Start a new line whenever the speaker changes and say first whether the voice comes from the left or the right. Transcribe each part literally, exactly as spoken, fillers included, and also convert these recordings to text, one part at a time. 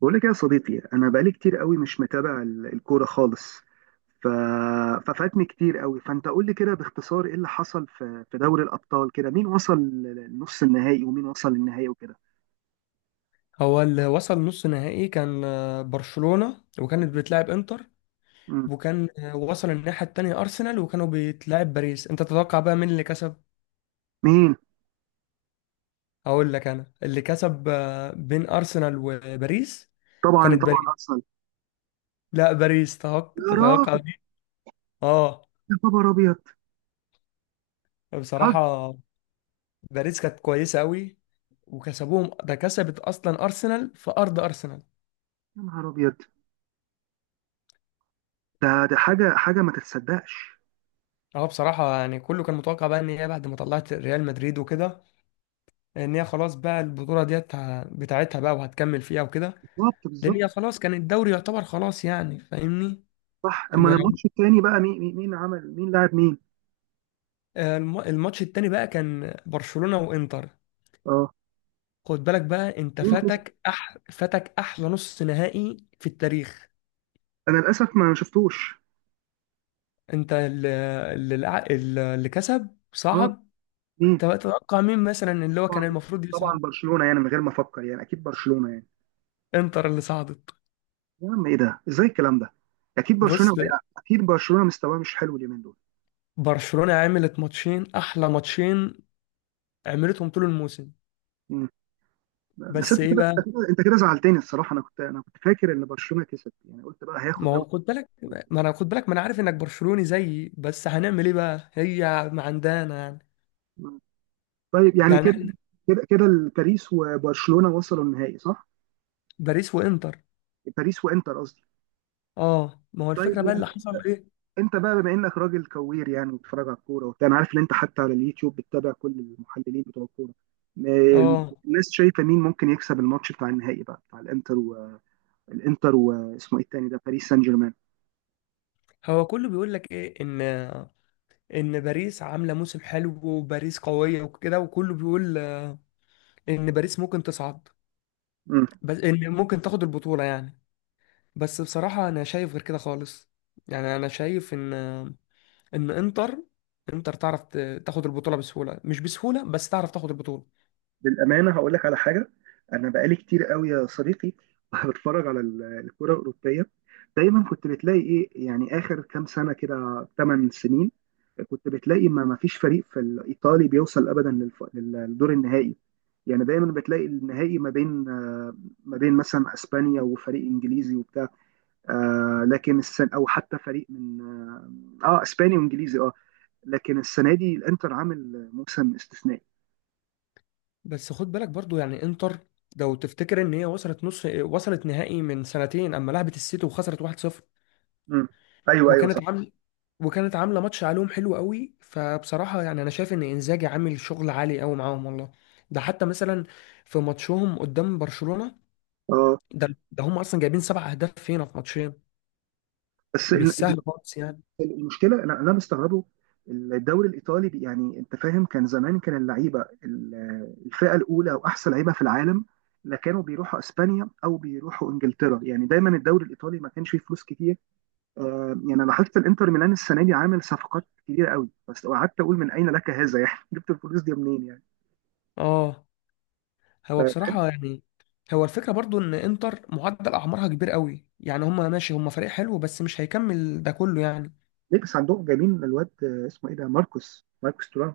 right: بقول لك إيه يا صديقي، انا بقالي كتير قوي مش متابع ال- الكوره خالص. ف... ففاتني كتير قوي. فانت قول لي كده باختصار ايه اللي حصل في في دوري الابطال كده. مين وصل لنص النهائي ومين وصل للنهائي وكده.
left: هو اللي وصل نص نهائي كان آه، برشلونة وكانت بتلعب انتر،
right: مم.
left: وكان آه، وصل الناحية التانية أرسنال وكانوا بيتلعب باريس. أنت تتوقع بقى مين اللي كسب؟
right: مين؟
left: هقول لك أنا اللي كسب آه، بين أرسنال وباريس
right: طبعا
left: كانت
right: طبعا
left: باريس.
right: ارسنال.
left: لا، باريس، تتوقع
right: يا
left: تتوقع
right: راجل،
left: دي. اه،
right: يا خبر ابيض. بتهزر؟
left: بصراحة باريس كانت كويسة أوي وكسبوهم. ده كسبت أصلا أرسنال في أرض أرسنال.
right: يا نهار ابيض. ده ده حاجه حاجه ما تتصدقش.
left: اه، بصراحة يعني كله كان متوقع بقى إن هي بعد ما طلعت ريال مدريد وكده، ان هي خلاص بقى البطوله ديت ه- بتاعتها بقى وهتكمل فيها وكده.
right: بالظبط
left: لان
right: بالظبط.
left: هي خلاص كان الدوري يعتبر خلاص يعني، فاهمني؟
right: صح. اما
left: ما-
right: الماتش التاني بقى، مين مين مين عمل، مين لاعب مين؟
left: الم- الماتش التاني بقى كان برشلونه وانتر.
right: اه
left: خد بالك بقى، انت
right: مين كسب؟
left: فاتك أح... فاتك احلى نص نهائي في التاريخ.
right: انا للاسف ما شفتوش.
left: انت اللي, اللي, اللي كسب
right: اه
left: صعد.
right: مين؟
left: تبقى تتوقع مين مثلا اللي هو كان
right: طبعا
left: المفروض
right: طبعا
left: يصعد؟
right: برشلونه يعني، من غير ما افكر، يعني اكيد برشلونه يعني.
left: انتر اللي صعدت.
right: يا عم ايه ده، ازاي الكلام ده؟ اكيد برشلونه
left: بص،
right: وقع، اكيد برشلونه مستواه مش حلو اليومين دول.
left: برشلونه عملت ماتشين، احلى ماتشين عملتهم طول الموسم.
right: مم. بس انت
left: بس ايه
right: كده انت
left: بقى؟
right: كده انت كده زعلتني الصراحه. انا كنت انا كنت فاكر ان برشلونه كسب، يعني قلت بقى هياخد
left: ما هو
right: دوري.
left: خد بالك، ما انا خد بالك، ما انا عارف انك برشلوني زيي، بس هنعمل ايه بقى؟ هي ما عندنا يعني.
right: مم. طيب يعني
left: يعني
right: كده
left: إحنا،
right: كده كده، باريس وبرشلونه وصلوا النهائي صح؟
left: باريس وانتر.
right: باريس وانتر قصدي.
left: اه، ما هو
right: طيب
left: الفكره بقى
right: يعني،
left: اللي حصل ايه.
right: انت بقى بما انك راجل كوير يعني، وبتتفرج على الكوره وبتاع، انا عارف ان انت حتى على اليوتيوب بتتابع كل المحللين بتوع الكوره. م-
left: اه،
right: الناس شايفه مين ممكن يكسب الماتش بتاع النهائي بقى، بتاع الانتر والانتر، واسمه ايه التاني ده، باريس سان جيرمان؟
left: هو كله بيقول لك ايه، ان ان باريس عامله موسم حلو وباريس قويه وكده، وكله بيقول ان باريس ممكن تصعد، بس ان ممكن تاخد البطوله يعني. بس بصراحه انا شايف غير كده خالص. يعني انا شايف ان ان انتر انتر تعرف ت- تاخد البطوله بسهوله، مش بسهوله، بس تعرف تاخد البطوله.
right: بالامانه هقول لك على حاجه. انا بقالي كتير قوي يا صديقي بتفرج على ال- الكره الاوروبيه. دايما كنت بتلاقي ايه، يعني اخر كام سنه كده، تمن سنين كنت بتلاقي ما ما فيش فريق في الايطالي بيوصل ابدا للف- للدور النهائي. يعني دايما بتلاقي النهائي ما بين آه، ما بين مثلا اسبانيا وفريق انجليزي وبتاع، آه، لكن السنه، او حتى فريق من، اه آه، اسباني وانجليزي اه. لكن السنه دي الانتر عامل موسم استثنائي.
left: بس خد بالك برضو يعني، انتر لو تفتكر ان هي وصلت نص، وصلت نهائي من سنتين اما لعبت السيتي وخسرت واحد صفر.
right: مم. ايوه ايوه.
left: وكانت عامله وكانت عامله ماتش عليهم حلو قوي. فبصراحه يعني انا شايف ان انزاجي عامل شغل عالي قوي معاهم والله. ده حتى مثلا في ماتشهم قدام برشلونه،
right: صح.
left: ده ده هم اصلا جايبين سبع اهداف فينا في ماتشين.
right: بس
left: مش
right: ال-
left: سهل خالص يعني.
right: ال- المشكله انا اللي أنا مستغربه. الدوري الايطالي بي- يعني انت فاهم، كان زمان كان اللعيبه ال- الفئه الاولى واحسن لعيبه في العالم. لا، كانوا بيروحوا اسبانيا او بيروحوا انجلترا. يعني دايما الدوري الايطالي ما كانش فيه فلوس كتير. آه، يعني انا لاحظت الانتر ميلان السنه دي عامل صفقات كبيره قوي، بس قعدت اقول من اين لك هذا يعني جبت الفلوس دي منين يعني.
left: اه، هو
right: ف-
left: بصراحه يعني، هو الفكره برضو ان انتر معدل اعمارها كبير قوي. يعني هم ماشي، هم فريق حلو بس مش هيكمل ده كله يعني.
right: ليه بس عندهم جايبين الواد آه، اسمه ايه ده، ماركوس ماركوس تورام.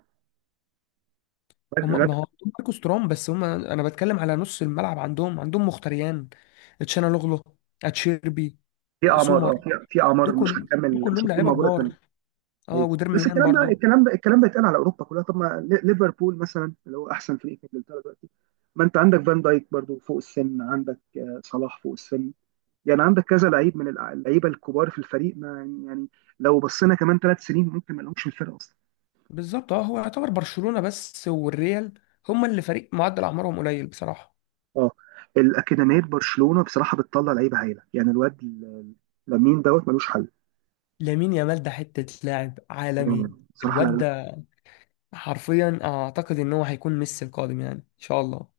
right: الواد-
left: هم
right: الواد
left: ما هو عندهم ماركوس تورام، بس هم انا بتكلم على نص الملعب، عندهم عندهم مختريان، تشانالوغلو، اتشيربي،
right: في اعمار، اه
left: سومر.
right: في في
left: دول
right: اعمار مش
left: كل دول
right: هتكمل، مش
left: كلهم
right: هتكون
left: لعيبه
right: موجوده.
left: كبار. اه،
right: ايوه. بس
left: ودرميان
right: الكلام ده
left: برضو.
right: الكلام ده الكلام ده يتقال على اوروبا كلها. طب ما لي- ليفربول مثلا، اللي هو احسن فريق في انجلترا دلوقتي، ما انت عندك فان دايك برضو فوق السن، عندك آه، صلاح فوق السن. يعني عندك كذا لعيب من الع- اللعيبه الكبار في الفريق، ما يعني يعني لو بصينا كمان ثلاث سنين ممكن ما لهمش في الفرقه اصلا.
left: بالظبط. اه، هو يعتبر برشلونه بس والريال هم اللي فريق معدل اعمارهم قليل بصراحه.
right: اه. الاكاديميه برشلونه بصراحه بتطلع لعيبه هايله، يعني الواد ال- لامين دوت ملوش حل.
left: لامين يامال ده حته لاعب
right: آه،
left: عالمي.
right: بصراحه.
left: الواد ده حرفيا اعتقد ان هو هيكون ميسي القادم يعني، ان شاء الله.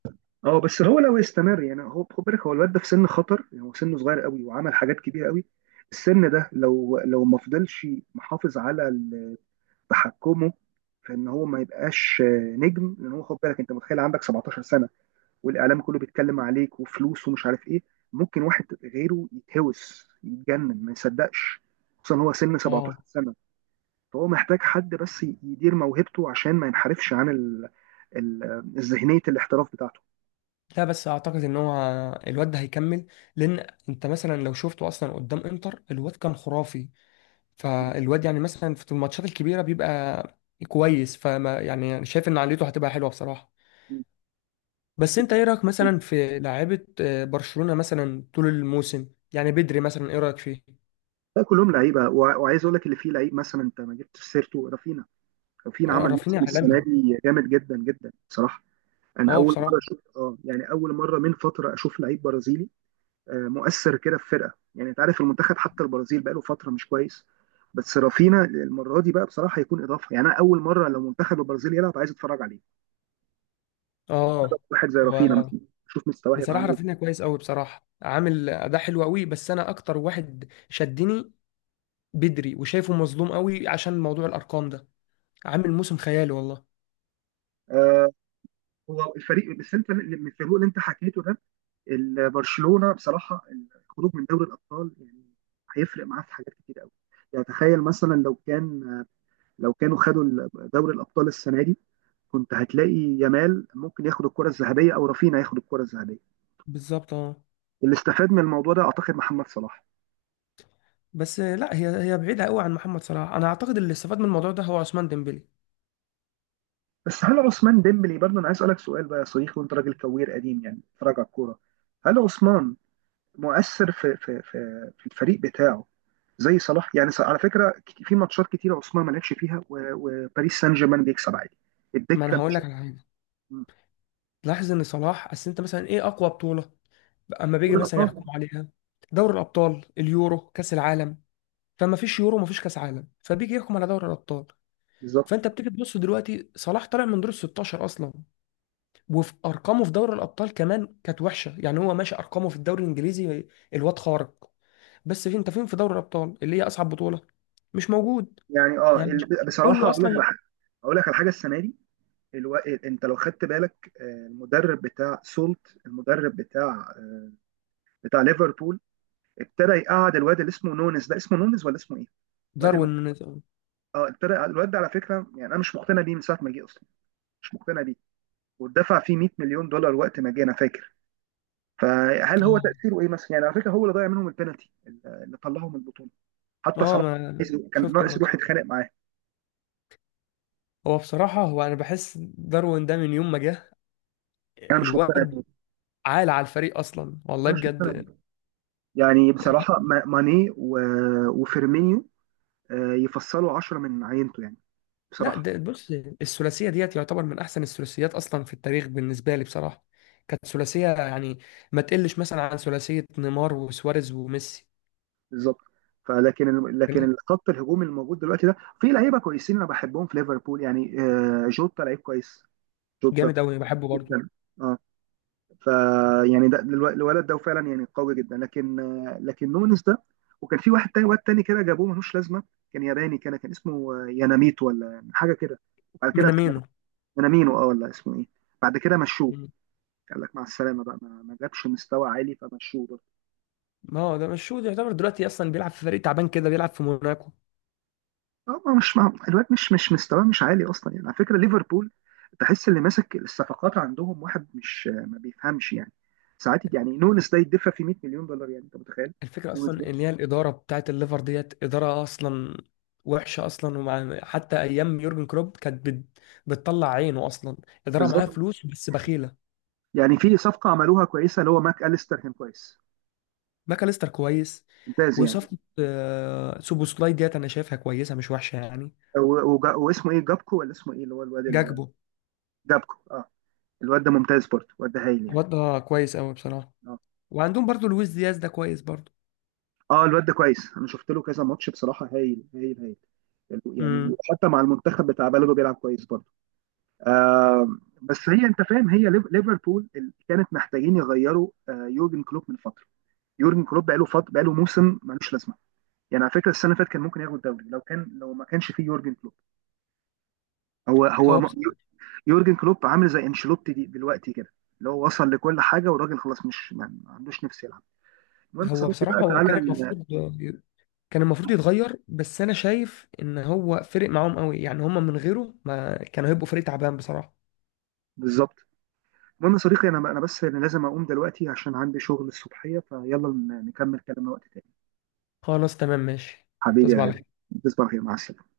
right: اه بس هو لو استمر، يعني هو خد بالك هو الواد ده في سن خطر، يعني هو سنه صغير قوي وعمل حاجات كبيره قوي. السن ده لو لو ما فضلش محافظ على ال- تحكمه في ان هو ما يبقاش آه، نجم. لان هو خد بالك انت متخيل عندك سبعتاشر سنه والاعلام كله بيتكلم عليك وفلوس ومش عارف ايه، ممكن واحد غيره يتهوس يتجنن ما يصدقش. خصوصا هو سن سبعتاشر
left: اه،
right: سنه. فهو محتاج حد بس يدير موهبته عشان ما ينحرفش عن ال... ال... ذهنيه الاحتراف بتاعته.
left: لا بس اعتقد ان هو الواد ده هيكمل. لان انت مثلا لو شفته اصلا قدام انتر الواد كان خرافي. فالواد يعني مثلا في الماتشات الكبيره بيبقى كويس، فما يعني شايف ان عقليته هتبقى حلوه بصراحه. بس انت ايه رايك مثلا في لاعيبه آه، برشلونه مثلا طول الموسم؟ يعني بدري مثلا، ايه رايك فيه؟
right: لا، كلهم لعيبه. وع- وعايز اقول لك اللي فيه لعيب مثلا، انت ما جبتش سيرته، رافينا. رافينا
left: آه،
right: عمل
left: رافينيا
right: موسم السنه
left: عالمي.
right: دي جامد جدا جدا بصراحه. انا
left: اه،
right: اول مره
left: بصراحه.
right: اشوف، اه يعني اول مره من فتره اشوف لعيب برازيلي آه، مؤثر كده في فرقه. يعني انت عارف المنتخب حتى البرازيل بقاله فتره مش كويس. بس رافينا المره دي بقى بصراحه هيكون اضافه. يعني انا اول مره لو منتخب البرازيل يلعب عايز اتفرج عليه،
left: اه،
right: واحد زي رافينا
left: هو
right: مثلا. شوف مستواه هيبقى
left: بصراحه
right: عامل
left: رافينيا
right: ايه.
left: كويس قوي، بصراحه عامل اداء حلو قوي، بس انا اكتر واحد شدني بدري، وشايفه مظلوم قوي عشان موضوع الارقام ده. عامل موسم خيالي والله.
right: آه، هو الفريق، بس انت الفريق اللي انت حكيته ده، ال- برشلونه بصراحه، الخروج من دوري الابطال يعني هيفرق معاه في حاجات كتير قوي. يعني تخيل مثلا لو كان، لو كانوا خدوا ال- دوري الابطال السنه دي، كنت هتلاقي يامال ممكن ياخد الكره الذهبيه او رافينا ياخد الكره الذهبيه.
left: بالظبط. اه،
right: اللي استفاد من الموضوع ده اعتقد محمد صلاح.
left: بس لا، هي هي بعيده قوي عن محمد صلاح. انا اعتقد اللي استفاد من الموضوع ده هو عثمان ديمبلي.
right: بس هل عثمان ديمبلي برضه، انا عايز اسالك سؤال بقى يا صديقي، وانت راجل كوير قديم يعني بتتفرج على الكوره، هل عثمان مؤثر في في في في الفريق بتاعه زي صلاح يعني؟ ص- على فكره، كت- في ماتشات كتيره عثمان ما لعبش فيها و- وباريس سان جيرمان بيكسب عادي.
left: ما
right: الدكه
left: انا هقول
right: مش.
left: لك على حاجه.
right: م.
left: تلاحظ ان صلاح، اصل انت مثلا ايه اقوى بطوله اما بيجي
right: دوري
left: مثلا
right: الابطال.
left: يحكموا عليها؟ دوري الابطال، اليورو، كاس العالم. فما فيش يورو، ما فيش كاس عالم، فبيجي يحكم على دوري الابطال.
right: بالظبط.
left: فانت بتيجي تبص دلوقتي صلاح طالع من دور ال ستاشر اصلا. وفي ارقامه في دوري الابطال كمان كانت وحشه يعني. هو ماشي ارقامه في الدوري الانجليزي، الواد خارق، بس فين انت، فين في دوري الابطال اللي هي اصعب بطوله؟ مش موجود
right: يعني اه
left: يعني.
right: ال-
left: كله
right: بصراحه اقول لك على
left: اصلا.
right: حاجه. اقول لك على حاجه، السنه دي الو... انت لو خدت بالك، آه، المدرب بتاع سولت، المدرب بتاع آه، بتاع ليفربول، ابتدى يقعد الواد اللي اسمه نونز ده، اسمه نونز ولا اسمه ايه؟ الواد الم...
left: داروين نونيز، اه.
right: اه ابتدى يقعد، الواد ده على فكره يعني انا مش مقتنع بيه من ساعه ما جه اصلا، مش مقتنع بيه. واتدفع فيه مية مليون دولار وقت ما جه انا فاكر. فهل هو تأثيره ايه مثلا؟ يعني على فكرة هو اللي ضيع منهم البنالتي اللي طلعهم من البطولة. حتى
left: آه،
right: صلاح
left: ما
right: كان
left: شفت
right: ناقص
left: الماتش.
right: يروح يتخانق معاه.
left: هو بصراحه، هو انا بحس داروين ده من يوم ما جه
right: انا مش مقتنع
left: الواد
right: بيه.
left: عال على الفريق اصلا والله
right: انا مش مقتنع
left: بجد.
right: بيه. يعني بصراحة ما- ماني و- وفيرمينيو آه، يفصلوا عشرة من عينته يعني،
left: لا،
right: بصراحة.
left: ده بص، الثلاثيه ديت يعتبر من احسن الثلاثيات اصلا في التاريخ بالنسبه لي بصراحه. كانت ثلاثيه يعني ما تقلش مثلا عن ثلاثيه نيمار وسواريز وميسي.
right: بالظبط. فلكن لكن
left: كان
right: الخط الهجومي الموجود دلوقتي ده في لعيبة كويسين انا بحبهم في ليفربول. يعني آه، جوتا لعيب كويس. جوتا
left: جامد قوي، بحبه برضه.
right: اه. فيعني ده الو- الولد ده فعلا يعني قوي جدا. لكن آه، لكن نونس ده، وكان في واحد تاني، واد تاني كده جابوه ملوش لازمه، كان ياباني، كان كان اسمه آه، ياناميت ولا حاجه كده. بعد كده.
left: مينامينو،
right: يانامينو اه، ولا اسمه ايه. بعد كده مشوه، قال لك مع السلامه بقى، ما, ما جابش مستوى عالي فمشوه برضه.
left: ما هو ده مش شوت يعتبر، دلوقتي اصلا بيلعب في فريق تعبان كده، بيلعب في موناكو.
right: اه ما مش ما الواد مش، مش مستواه مش عالي اصلا يعني. على فكره ليفربول تحس اللي ماسك الصفقات عندهم واحد مش، آه، ما بيفهمش يعني ساعات. يعني نونس ده يدفع في مية مليون دولار، يعني انت متخيل؟
left: الفكره
right: نونس ده.
left: اصلا ان هي الاداره بتاعت الليفر ديت اداره اصلا وحشه اصلا. ومع حتى ايام يورجن كلوب كانت بت... بتطلع عينه اصلا. اداره معاها
right: بالظبط.
left: فلوس بس بخيله.
right: يعني في صفقه عملوها كويسه، اللي هو ماك أليستر كان كويس.
left: ماكاليستر كويس.
right: ممتاز يعني.
left: وصفقه آه، سوبوسلاي ديت انا شايفها كويسه مش وحشه يعني.
right: و- وجا- واسمه ايه، جابكو ولا اسمه ايه، اللي هو الواد ال-
left: جاكبو،
right: جابكو اه. الواد ده ممتاز برضه، الواد ده هايل يعني.
left: الواد ده كويس قوي بصراحه.
right: اه.
left: وعندهم برضو لويس دياز ده كويس برضو.
right: اه الواد ده كويس، انا شفت له كذا ماتش بصراحه، هايل هايل هايل. يعني
left: امم.
right: حتى مع المنتخب بتاع بلده بيلعب كويس برضه. بس هي انت فاهم هي ليف- ليفربول اللي كانت محتاجين يغيروا آه، يورجن كلوب من فتره. يورجن كلوب بقاله فط... بقاله موسم ملوش لازمه. يعني على فكره السنه اللي فاتت كان ممكن ياخد الدوري لو كان، لو ما كانش فيه يورجن كلوب. هو هو
left: هو بص...
right: يورجن كلوب عامل زي انشيلوتي دي دلوقتي كده، اللي هو وصل لكل حاجه والراجل خلاص مش، ما ما عندوش نفس يلعب. المهم يا
left: هو
right: صديقي
left: بصراحه،
right: بقى،
left: هو
right: تعالى
left: كان
right: ال-
left: المفروض كان المفروض يتغير. بس انا شايف ان هو فرق معاهم قوي، يعني هم من غيره ما كانوا هيبقوا فريق تعبان بصراحة.
right: بالظبط. المهم يا صديقي، انا انا بس أنا لازم اقوم دلوقتي عشان عندي شغل الصبحيه. فيلا ن- نكمل كلامنا وقت تاني.
left: خلاص، تمام، ماشي.
right: حبيبي يا
left: تصبح على
right: غالي.
left: خير.
right: تصبح على خير مع السلامه.